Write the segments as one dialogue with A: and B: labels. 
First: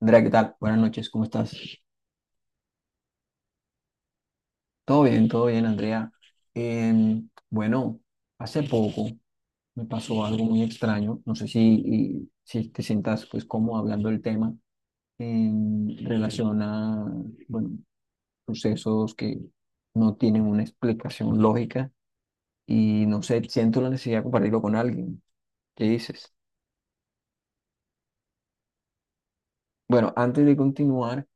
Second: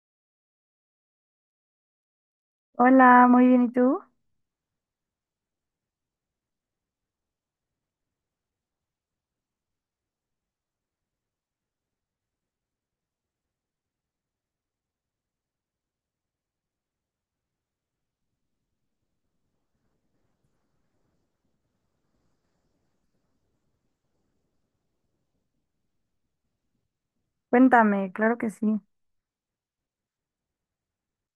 A: Andrea, ¿qué tal? Buenas noches, ¿cómo estás?
B: Hola, muy bien, ¿y tú?
A: Todo bien, Andrea. Bueno, hace poco me pasó algo muy extraño. No sé si te sientas pues cómodo hablando del tema en relación a, bueno, sucesos que no tienen una explicación lógica y no sé, siento la necesidad de compartirlo con alguien. ¿Qué dices?
B: Cuéntame, claro que sí.
A: Bueno, antes de continuar,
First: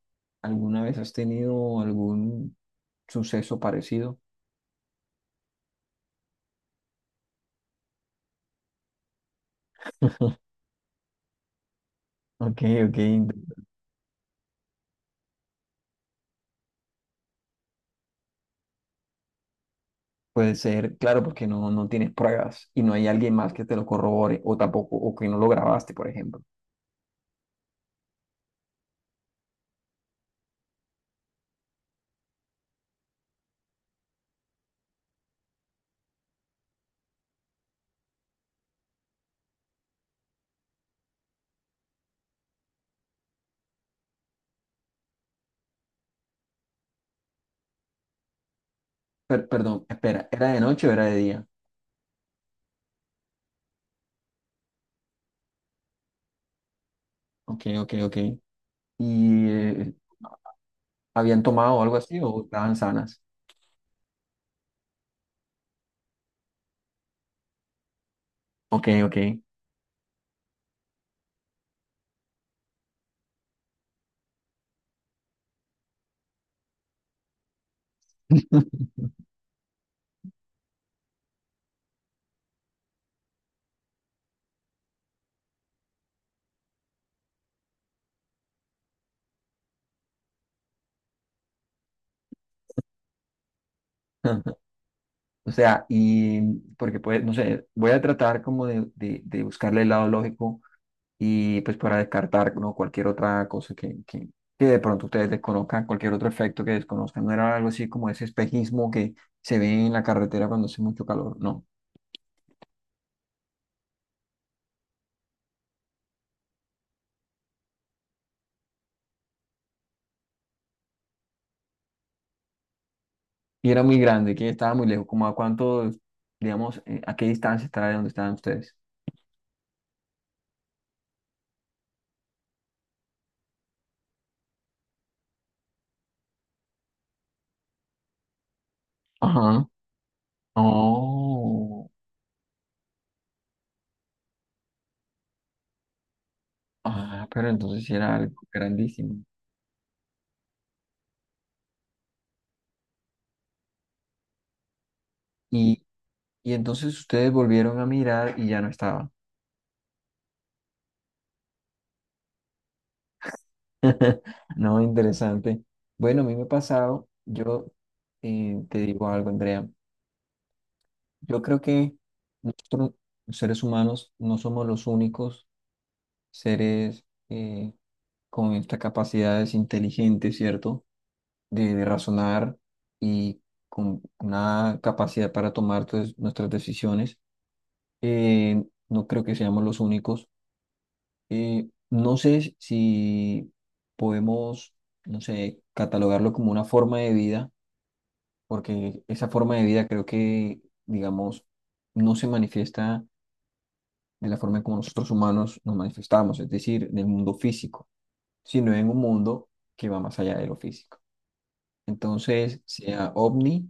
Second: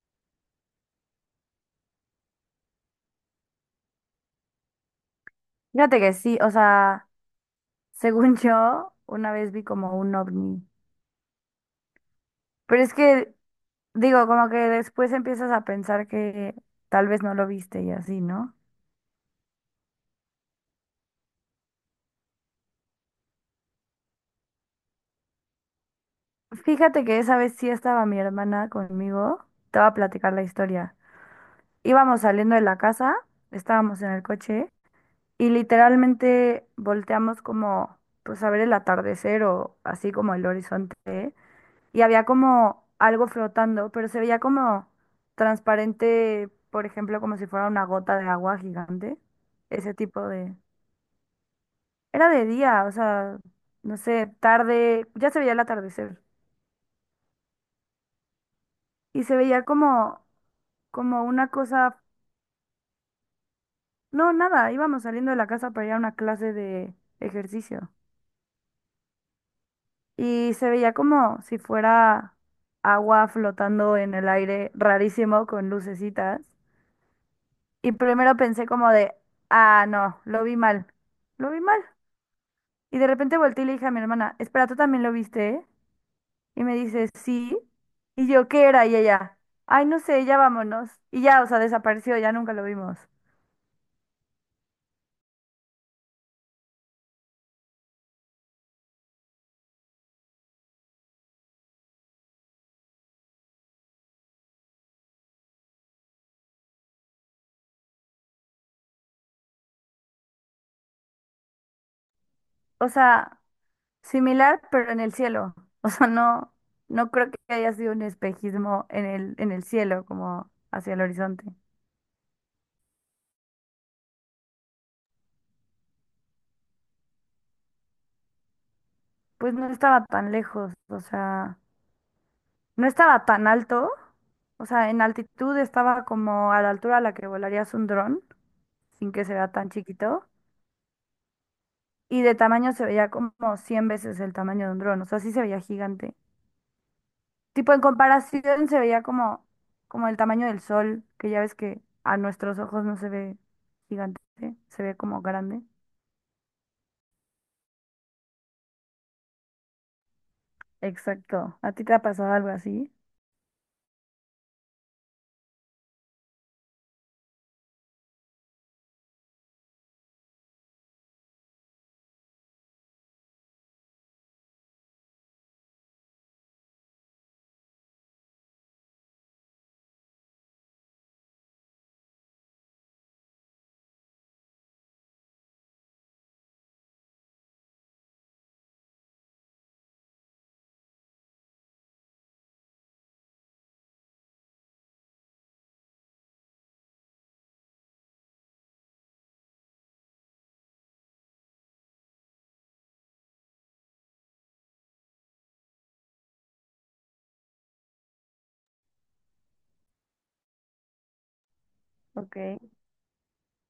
A: ¿alguna vez has tenido algún suceso parecido?
B: Fíjate que sí, según yo, una vez vi como un ovni.
A: Ok,
B: Pero es
A: ok.
B: que, digo, como que después empiezas a pensar que tal vez no lo viste y así, ¿no?
A: Puede ser, claro, porque no, no tienes pruebas y no hay alguien más que te lo corrobore o tampoco, o que no lo grabaste, por ejemplo.
B: Fíjate que esa vez sí estaba mi hermana conmigo, te voy a platicar la historia. Íbamos saliendo de la casa, estábamos en el coche y literalmente volteamos como, pues a ver el atardecer o así como el horizonte. Y había como algo flotando, pero se veía como transparente, por ejemplo, como si fuera una gota de agua gigante.
A: Perdón,
B: Ese tipo
A: espera, ¿era
B: de...
A: de noche o era de día?
B: Era de día, o sea, no sé, tarde, ya se veía el atardecer.
A: Ok, ok, ok.
B: Y se
A: ¿Y
B: veía como, como
A: habían
B: una
A: tomado algo
B: cosa...
A: así o estaban sanas?
B: No, nada, íbamos saliendo de la casa para ir a una clase de ejercicio.
A: Ok, ok.
B: Y se veía como si fuera agua flotando en el aire, rarísimo, con lucecitas. Y primero pensé como de, ah, no, lo vi mal, lo vi mal. Y de repente volteé y le dije a mi hermana, espera, ¿tú también lo viste, ¿eh?". Y me dice, sí. Y yo, ¿qué era? Y ella, ay, no sé, ya vámonos. Y ya, o sea, desapareció, ya nunca lo vimos.
A: O sea, y porque pues, no sé, voy a tratar como de buscarle el lado lógico y pues para descartar, ¿no? Cualquier otra cosa que de pronto ustedes desconozcan, cualquier otro efecto que desconozcan. No era algo así como ese espejismo que se ve en la carretera cuando hace mucho calor, no.
B: O sea, similar, pero en el cielo. O sea, no, no creo que haya sido un espejismo en el cielo, como hacia el horizonte.
A: Y era muy grande, que estaba muy lejos, como a cuánto, digamos, a qué distancia estará de donde estaban ustedes.
B: Pues no estaba tan lejos, o sea... No estaba tan alto, o sea, en altitud estaba como a la altura a la que volarías un dron, sin que se vea
A: Ajá.
B: tan chiquito,
A: Oh,
B: y de tamaño se veía como 100 veces el tamaño de un dron, o sea, sí se veía gigante.
A: ah, pero
B: Tipo, en
A: entonces sí era algo
B: comparación se veía
A: grandísimo.
B: como, como el tamaño del sol, que ya ves que a nuestros ojos no se ve gigante, se ve como grande.
A: Y, y entonces ustedes volvieron a mirar y ya no estaba.
B: Exacto. ¿A ti te ha pasado algo así?
A: No, interesante. Bueno, a mí me ha pasado, yo te digo algo, Andrea, yo creo que nosotros, los seres humanos, no somos los únicos seres eh, con estas capacidades inteligentes, ¿cierto? De razonar y con una capacidad para tomar pues, nuestras decisiones. Eh, no creo que seamos los únicos. No sé si podemos, no sé, catalogarlo como una forma de vida porque esa forma de vida creo que, digamos, no se manifiesta de la forma como nosotros humanos nos manifestamos, es decir, en el mundo físico, sino en un mundo que va más allá de lo físico.
B: Ok,
A: Entonces, sea ovni,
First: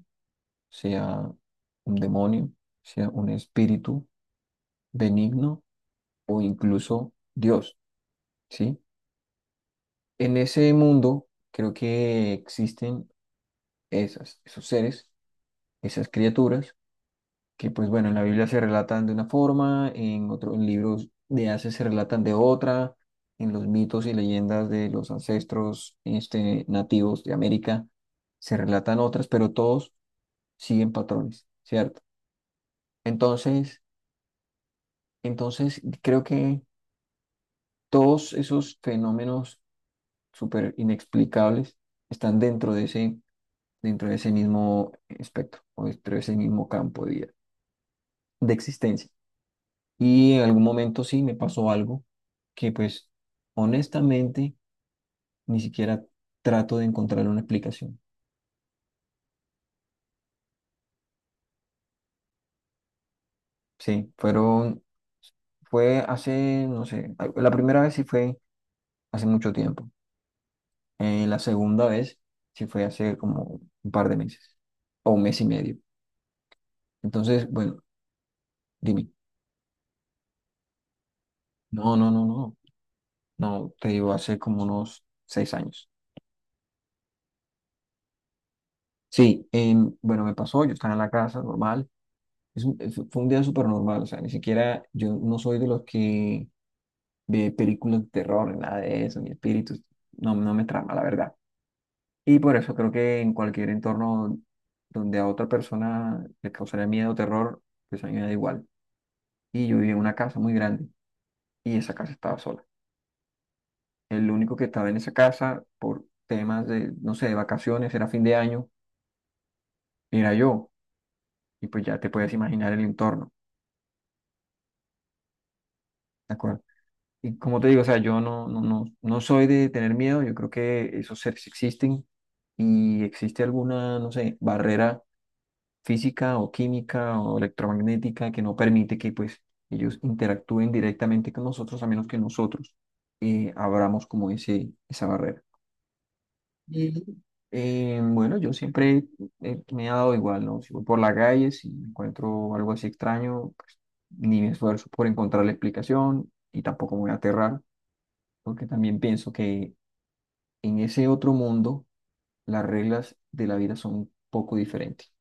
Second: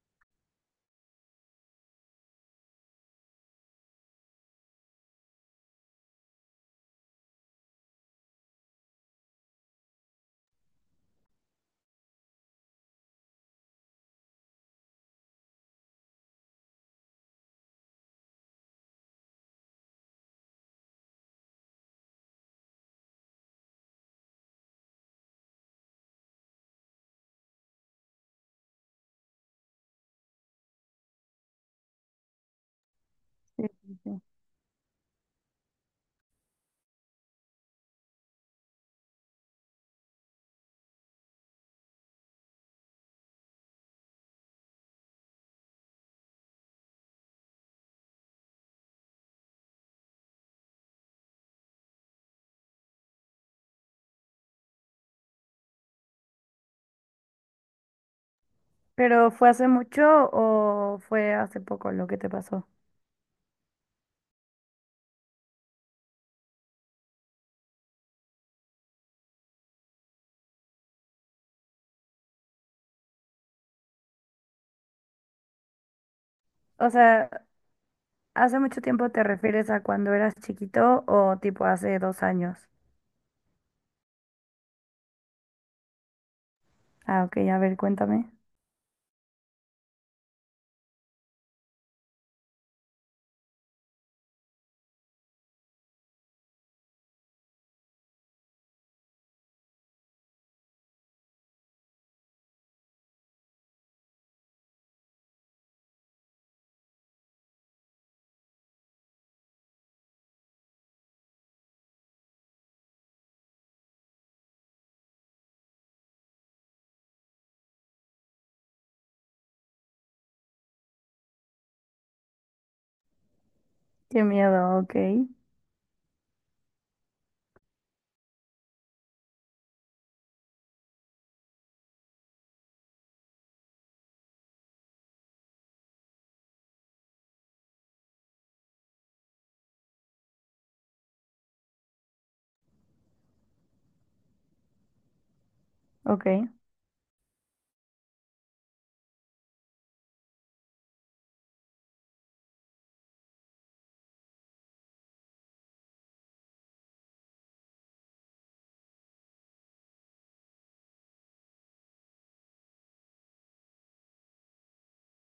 A: sea un demonio, sea un espíritu benigno o incluso Dios, ¿sí? En ese mundo creo que existen esos seres, esas criaturas que pues bueno, en la Biblia se relatan de una forma, en otros libros de hace se relatan de otra, en los mitos y leyendas de los ancestros este, nativos de América se relatan otras, pero todos siguen patrones, ¿cierto?
B: sí,
A: Entonces,
B: sí, sí.
A: entonces, creo que todos esos fenómenos súper inexplicables están dentro de ese mismo espectro o dentro de ese mismo campo de existencia. Y en algún momento sí me pasó algo que pues honestamente ni siquiera trato de encontrar una explicación.
B: ¿Pero fue hace mucho o fue hace poco lo que te pasó?
A: Sí, fue hace, no sé, la primera vez sí fue hace mucho tiempo. La segunda vez sí fue hace como un par de meses o un mes y medio.
B: O sea,
A: Entonces, bueno,
B: ¿Hace mucho
A: dime.
B: tiempo te refieres a cuando eras chiquito o tipo
A: No,
B: hace
A: no,
B: dos
A: no, no.
B: años?
A: No, te digo, hace como unos 6 años.
B: Ah, ok, a ver, cuéntame.
A: Sí, bueno, me pasó, yo estaba en la casa normal. Fue un día súper normal, o sea, ni siquiera yo no soy de los que ve películas de terror, ni nada de eso, ni espíritus, no, no me trama, la verdad. Y por eso creo que en cualquier entorno donde a otra persona le causaría miedo o terror, pues a mí me da igual. Y yo vivía en una casa muy grande y esa casa estaba sola. El único que estaba en esa casa por temas de, no sé, de vacaciones, era fin de año, era yo. Y pues ya te puedes imaginar el entorno.
B: Qué miedo, ok,
A: Y como te digo, o sea, yo no, no, no, no soy de tener miedo, yo creo que esos seres existen y existe alguna, no sé, barrera física o química o electromagnética que no permite que pues ellos interactúen directamente con nosotros a menos que nosotros abramos como esa barrera.
B: ok,
A: Y bueno, yo siempre me he dado igual, ¿no? Si voy por la calle, si encuentro algo así extraño, pues, ni me esfuerzo por encontrar la explicación y tampoco me voy a aterrar porque también pienso que en ese otro mundo las reglas de la vida son un poco diferentes.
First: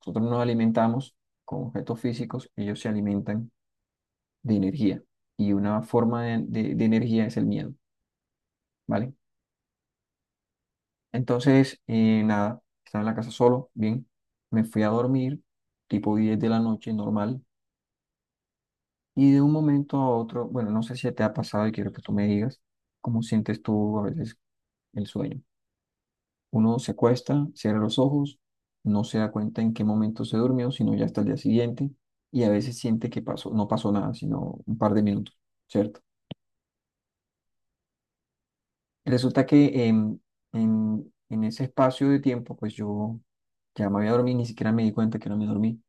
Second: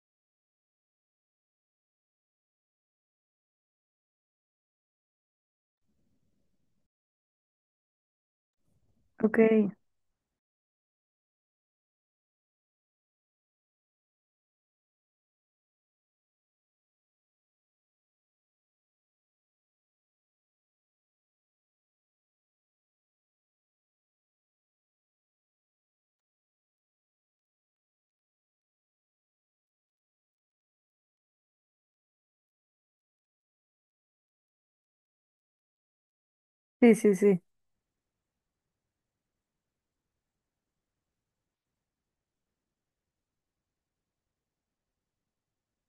A: Nosotros nos alimentamos con objetos físicos, ellos se alimentan de energía y una forma de energía es el miedo, ¿vale?
B: ok.
A: Entonces, nada, estaba en la casa solo, bien, me fui a dormir tipo 10 de la noche, normal, y de un momento a otro, bueno, no sé si te ha pasado y quiero que tú me digas cómo sientes tú a veces el sueño. Uno se acuesta, cierra los ojos, no se da cuenta en qué momento se durmió, sino ya hasta el día siguiente, y a veces siente que pasó, no pasó nada, sino un par de minutos, ¿cierto?
B: Sí, sí, sí,
A: Resulta que en ese espacio de tiempo, pues yo ya me había dormido, ni siquiera me di cuenta que no me dormí.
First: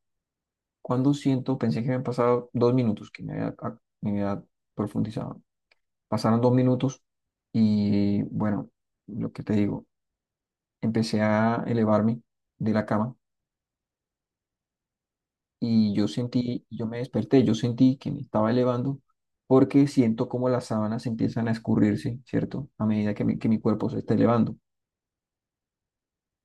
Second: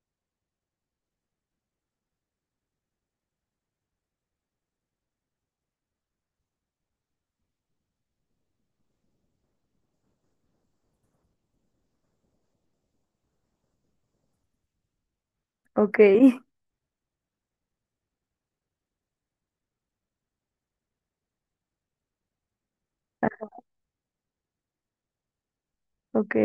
A: Cuando siento, pensé que habían pasado 2 minutos, que me había, me había profundizado. Pasaron 2 minutos y bueno, lo que te digo, empecé a elevarme de la cama y
B: ok,
A: yo sentí, yo me desperté, yo sentí que me estaba elevando porque siento como las sábanas empiezan a escurrirse, ¿cierto? A medida que mi, que mi cuerpo se está elevando.
B: ok.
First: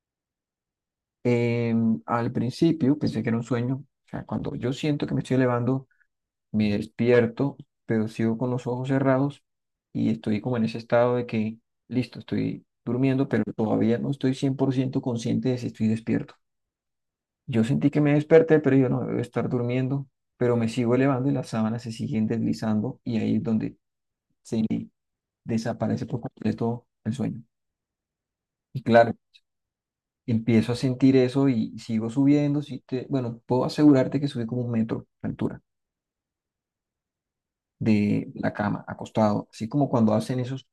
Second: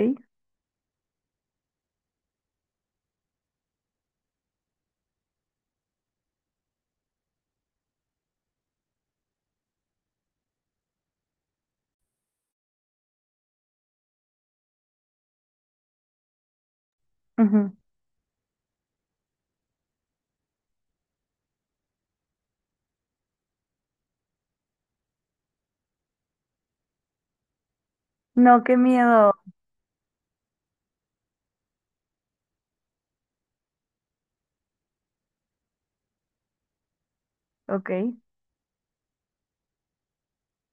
A: Al principio pensé que era un sueño, o sea, cuando yo siento que me estoy elevando, me despierto, pero sigo con los ojos cerrados y estoy como en ese estado de que, listo, estoy durmiendo, pero todavía no estoy 100% consciente de si estoy despierto. Yo
B: Ujú.
A: sentí que me desperté, pero yo no debo estar durmiendo, pero me sigo elevando y las sábanas se siguen deslizando y ahí es donde desaparece por completo el sueño.
B: No, qué
A: Y claro,
B: miedo,
A: empiezo a sentir eso y sigo subiendo. Bueno, puedo asegurarte que subí como 1 metro de altura
B: ok,
A: de la cama, acostado, así como cuando hacen esos,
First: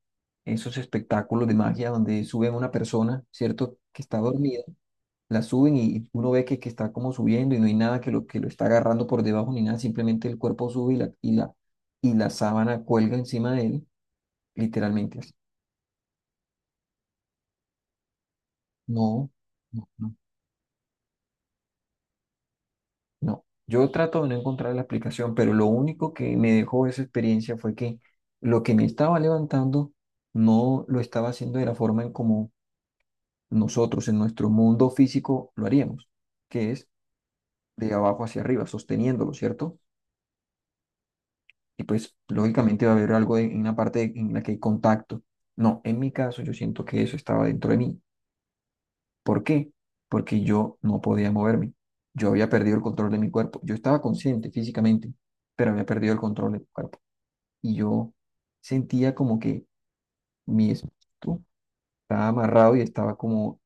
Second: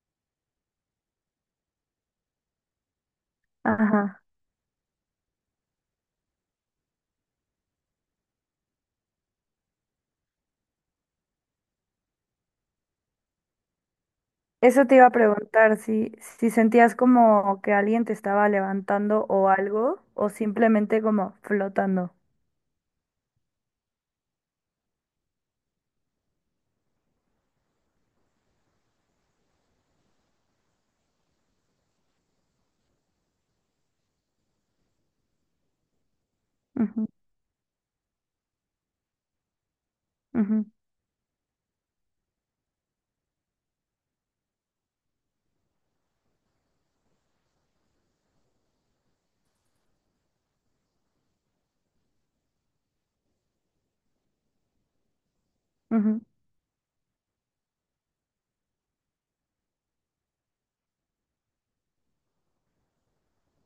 A: esos espectáculos de magia donde suben a una persona, ¿cierto? Que está
B: ajá.
A: dormida la suben y uno ve que, está como subiendo y no hay nada que que lo está agarrando por debajo ni nada, simplemente el cuerpo sube y la sábana cuelga encima de él,
B: Eso te iba a
A: literalmente así.
B: preguntar, si, si sentías como que alguien te estaba levantando
A: No,
B: o
A: no,
B: algo,
A: no,
B: o simplemente como flotando.
A: no. Yo trato de no encontrar la explicación, pero lo único que me dejó esa experiencia fue que lo que me estaba levantando no lo estaba haciendo de la forma en como nosotros en nuestro mundo físico lo haríamos, que es
B: Ujú,
A: de abajo hacia arriba, sosteniéndolo, ¿cierto?
B: ujú,
A: Y pues lógicamente va a haber algo en una parte en la que hay contacto. No, en mi caso yo siento que eso estaba dentro de mí. ¿Por qué? Porque yo no podía moverme. Yo había perdido el control de mi cuerpo. Yo estaba consciente físicamente, pero había perdido el
B: ujú.
A: control de mi cuerpo. Y yo sentía como que mi espíritu estaba amarrado y estaba como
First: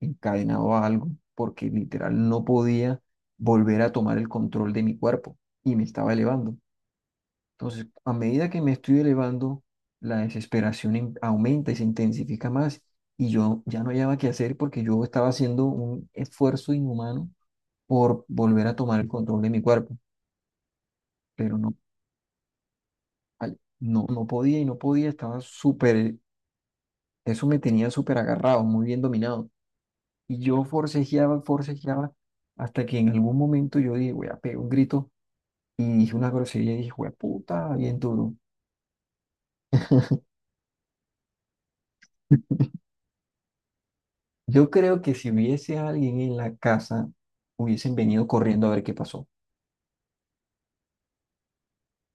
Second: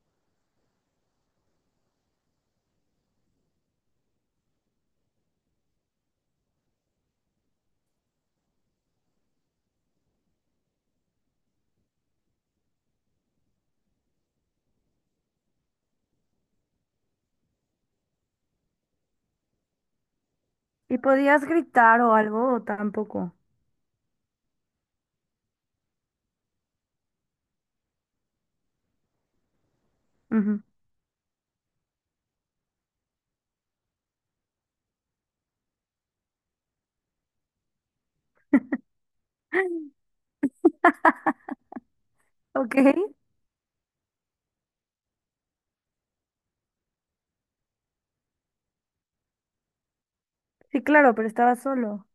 A: encadenado a algo, porque literal no podía volver a tomar el control de mi cuerpo y me estaba elevando. Entonces, a medida que me estoy elevando, la desesperación aumenta y se intensifica más. Y yo ya no hallaba qué hacer porque yo estaba haciendo un esfuerzo inhumano por volver a tomar el control de mi cuerpo,
B: ¿Y podías
A: pero no,
B: gritar o algo o tampoco?
A: ay, no, no podía y no podía, estaba súper, eso me tenía súper agarrado, muy bien dominado. Y
B: Ujú.
A: yo forcejeaba, forcejeaba, hasta que en algún momento yo dije, voy a pegar un grito y dije una grosería y dije, "Jue puta", bien duro.
B: Ok.
A: Yo creo que si hubiese alguien en la casa, hubiesen venido corriendo a ver qué pasó,
B: Sí, claro, pero estaba solo.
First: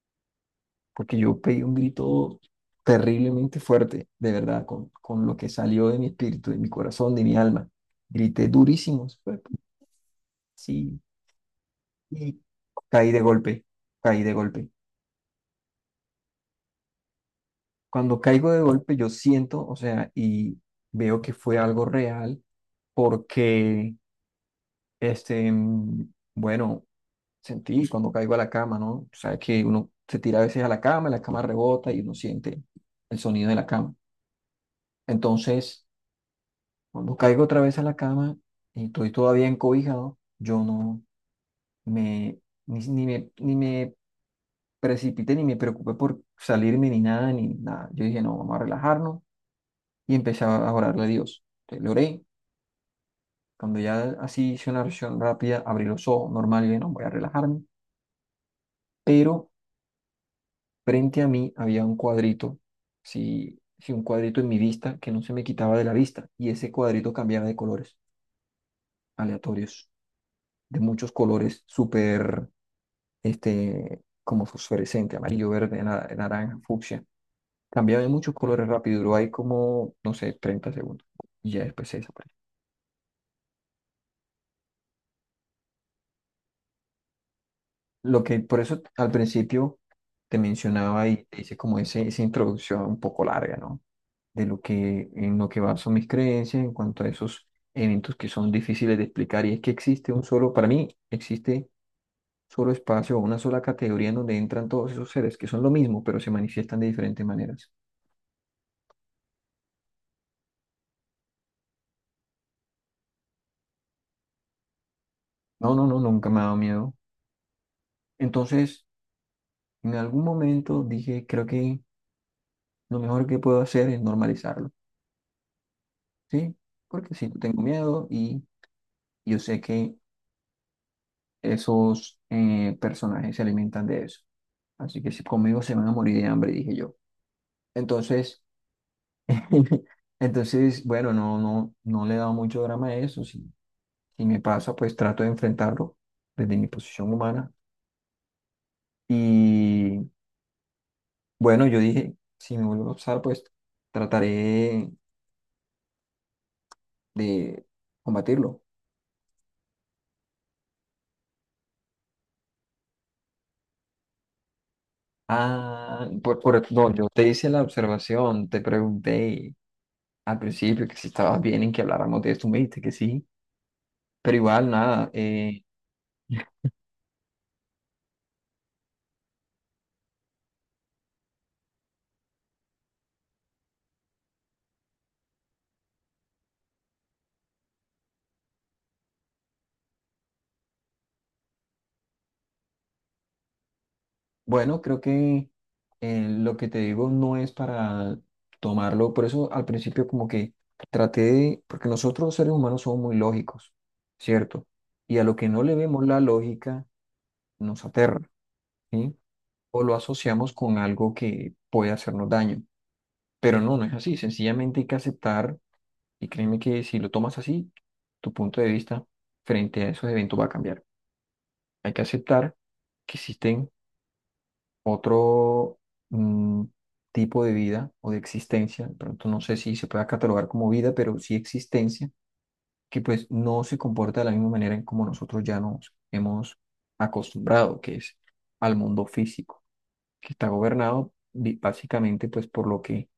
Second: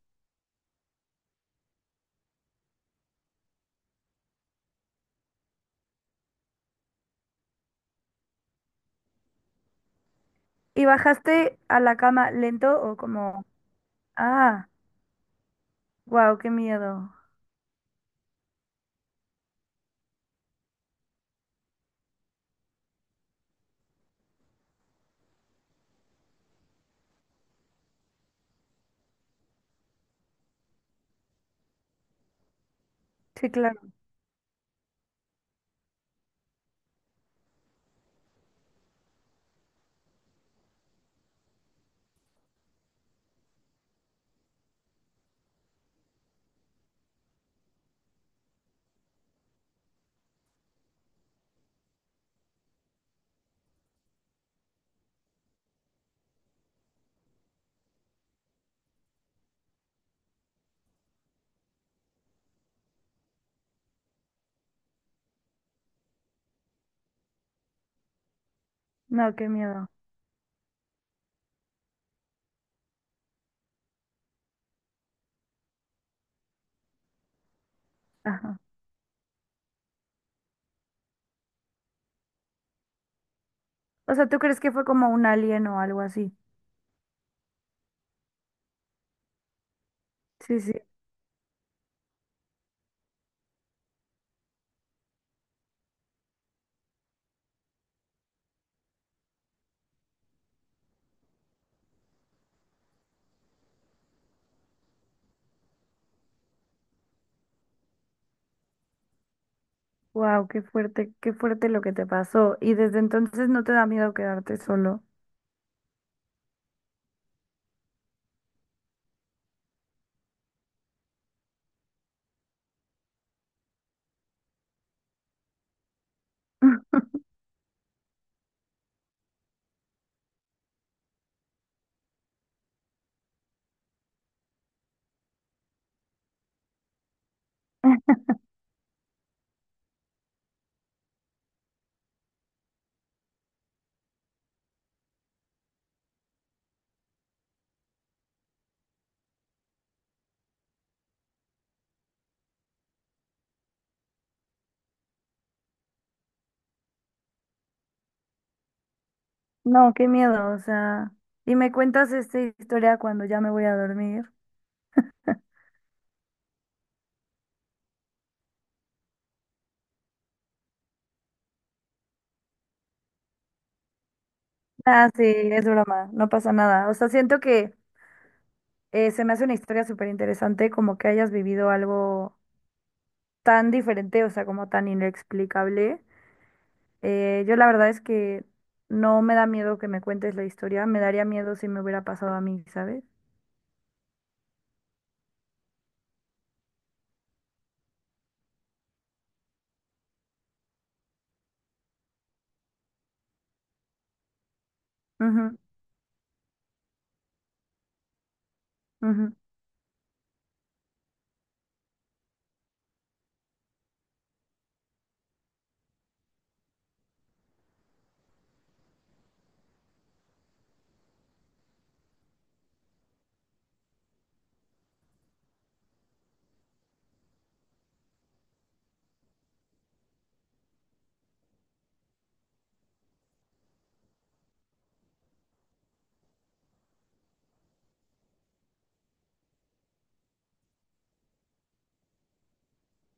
A: porque yo pegué un grito terriblemente fuerte, de verdad, con lo que salió de mi espíritu, de mi corazón, de mi alma. Grité durísimo,
B: ¿Y
A: sí,
B: bajaste a la cama
A: y
B: lento o
A: caí de
B: como,
A: golpe, caí de
B: ah,
A: golpe.
B: wow, qué miedo?
A: Cuando caigo de golpe, yo siento, o sea, y veo que fue algo real, porque, este, bueno. Sentí cuando caigo a la cama, ¿no? O sea, que uno se tira a veces a la cama rebota y uno siente el sonido
B: Sí,
A: de la
B: claro.
A: cama. Entonces, cuando caigo otra vez a la cama y estoy todavía encobijado, yo no me, ni, ni me, ni me precipité, ni me preocupé por salirme, ni nada, ni nada. Yo dije, no, vamos a relajarnos y empecé a orarle a Dios. Entonces, le oré. Cuando ya así hice una oración rápida, abrí los ojos, normal, y dije, no, voy a relajarme. Pero frente a mí había un cuadrito, sí, sí, un cuadrito en mi vista que no se me quitaba de la vista y ese cuadrito cambiaba de colores
B: No, qué
A: aleatorios,
B: miedo.
A: de muchos colores, súper, este, como fosforescente, amarillo, verde, naranja, fucsia. Cambiaba de muchos
B: Ajá.
A: colores rápido, duró ahí como, no sé, 30 segundos y ya después se desapareció.
B: O sea, ¿tú crees que fue como un alien o algo así?
A: Lo que por eso al principio te
B: Sí, sí.
A: mencionaba y te hice como esa introducción un poco larga, ¿no? De lo que, en lo que baso mis creencias en cuanto a esos eventos que son difíciles de explicar. Y es que existe un solo, para mí, existe solo espacio o una sola categoría en donde entran todos esos seres, que son lo mismo, pero se manifiestan de diferentes maneras.
B: Wow, qué fuerte lo que te pasó. Y desde entonces no te da miedo quedarte solo.
A: No, no, no, nunca me ha dado miedo. Entonces, en algún momento dije, creo que lo mejor que puedo hacer es normalizarlo, ¿sí? Porque si yo tengo miedo y yo sé que esos personajes se alimentan de eso. Así que si conmigo se van a morir de hambre, dije yo. Entonces, entonces, bueno, no, no, no le he dado mucho drama a eso. Si, si me pasa, pues trato de enfrentarlo desde mi posición humana. Y bueno, yo dije, si me vuelvo a pasar, pues trataré de combatirlo.
B: No, qué miedo, o sea. Y me cuentas esta historia cuando ya me voy a dormir.
A: No, yo te hice la observación, te pregunté al principio que si estabas bien en que habláramos de esto, me dijiste que sí, pero igual nada.
B: Ah, sí, es broma, no pasa nada. O sea, siento que se me hace una historia súper interesante, como que hayas vivido algo tan diferente, o sea, como tan inexplicable. Yo la verdad es que no me da miedo que me cuentes la historia, me daría miedo si me hubiera pasado a mí, ¿sabes?
A: Bueno, creo que lo que te digo no es para tomarlo, por eso al principio como que traté de, porque nosotros los seres humanos somos muy lógicos, ¿cierto? Y a lo que
B: Ujú,
A: no le vemos la lógica nos aterra, ¿sí?
B: ujú.
A: O lo asociamos con algo que puede hacernos daño, pero no, no es así, sencillamente hay que aceptar y créeme que si lo tomas así, tu punto de vista frente a esos eventos va a cambiar. Hay que aceptar que existen otro mm, tipo de vida o de existencia, de pronto no sé si se pueda catalogar como vida, pero sí existencia, que pues no se comporta de la misma manera en como nosotros ya nos hemos acostumbrado, que es al mundo físico, que está gobernado básicamente pues por lo que,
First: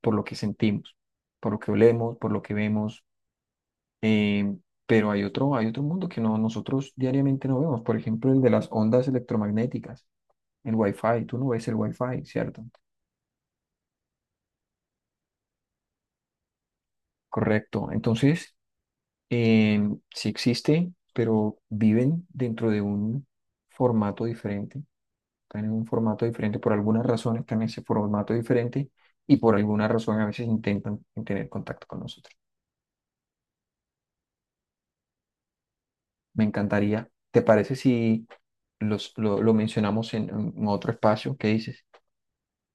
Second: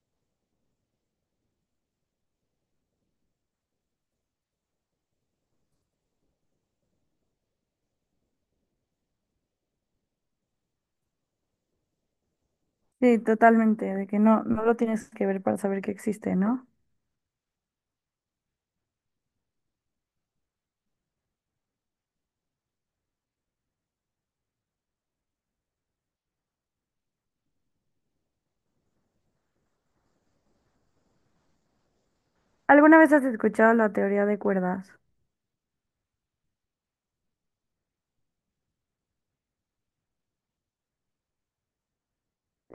A: por lo que sentimos, por lo que olemos, por lo que vemos, eh, pero hay hay otro mundo que nosotros diariamente no vemos, por ejemplo el de las ondas electromagnéticas, el Wi-Fi, tú no ves el Wi-Fi, ¿cierto?
B: Sí, totalmente, de que no, no lo tienes que ver para saber que existe, ¿no?
A: Correcto. Entonces, eh, sí existe, pero viven dentro de un formato diferente. Están en un formato diferente. Por algunas razones están en ese formato diferente y por alguna razón a veces intentan tener contacto con nosotros.
B: ¿Alguna vez has escuchado la teoría de cuerdas?
A: Me encantaría. ¿Te parece si lo mencionamos en otro espacio? ¿Qué dices?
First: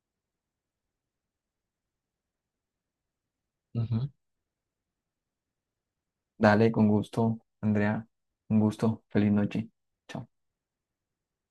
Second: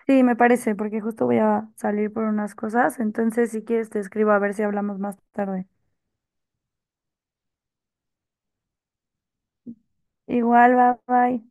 B: Sí, me parece, porque justo voy a salir por unas cosas, entonces si quieres te
A: Ujú.
B: escribo a ver si hablamos más tarde.
A: Dale, con gusto, Andrea. Un gusto. Feliz noche. Chao.
B: Igual, bye bye.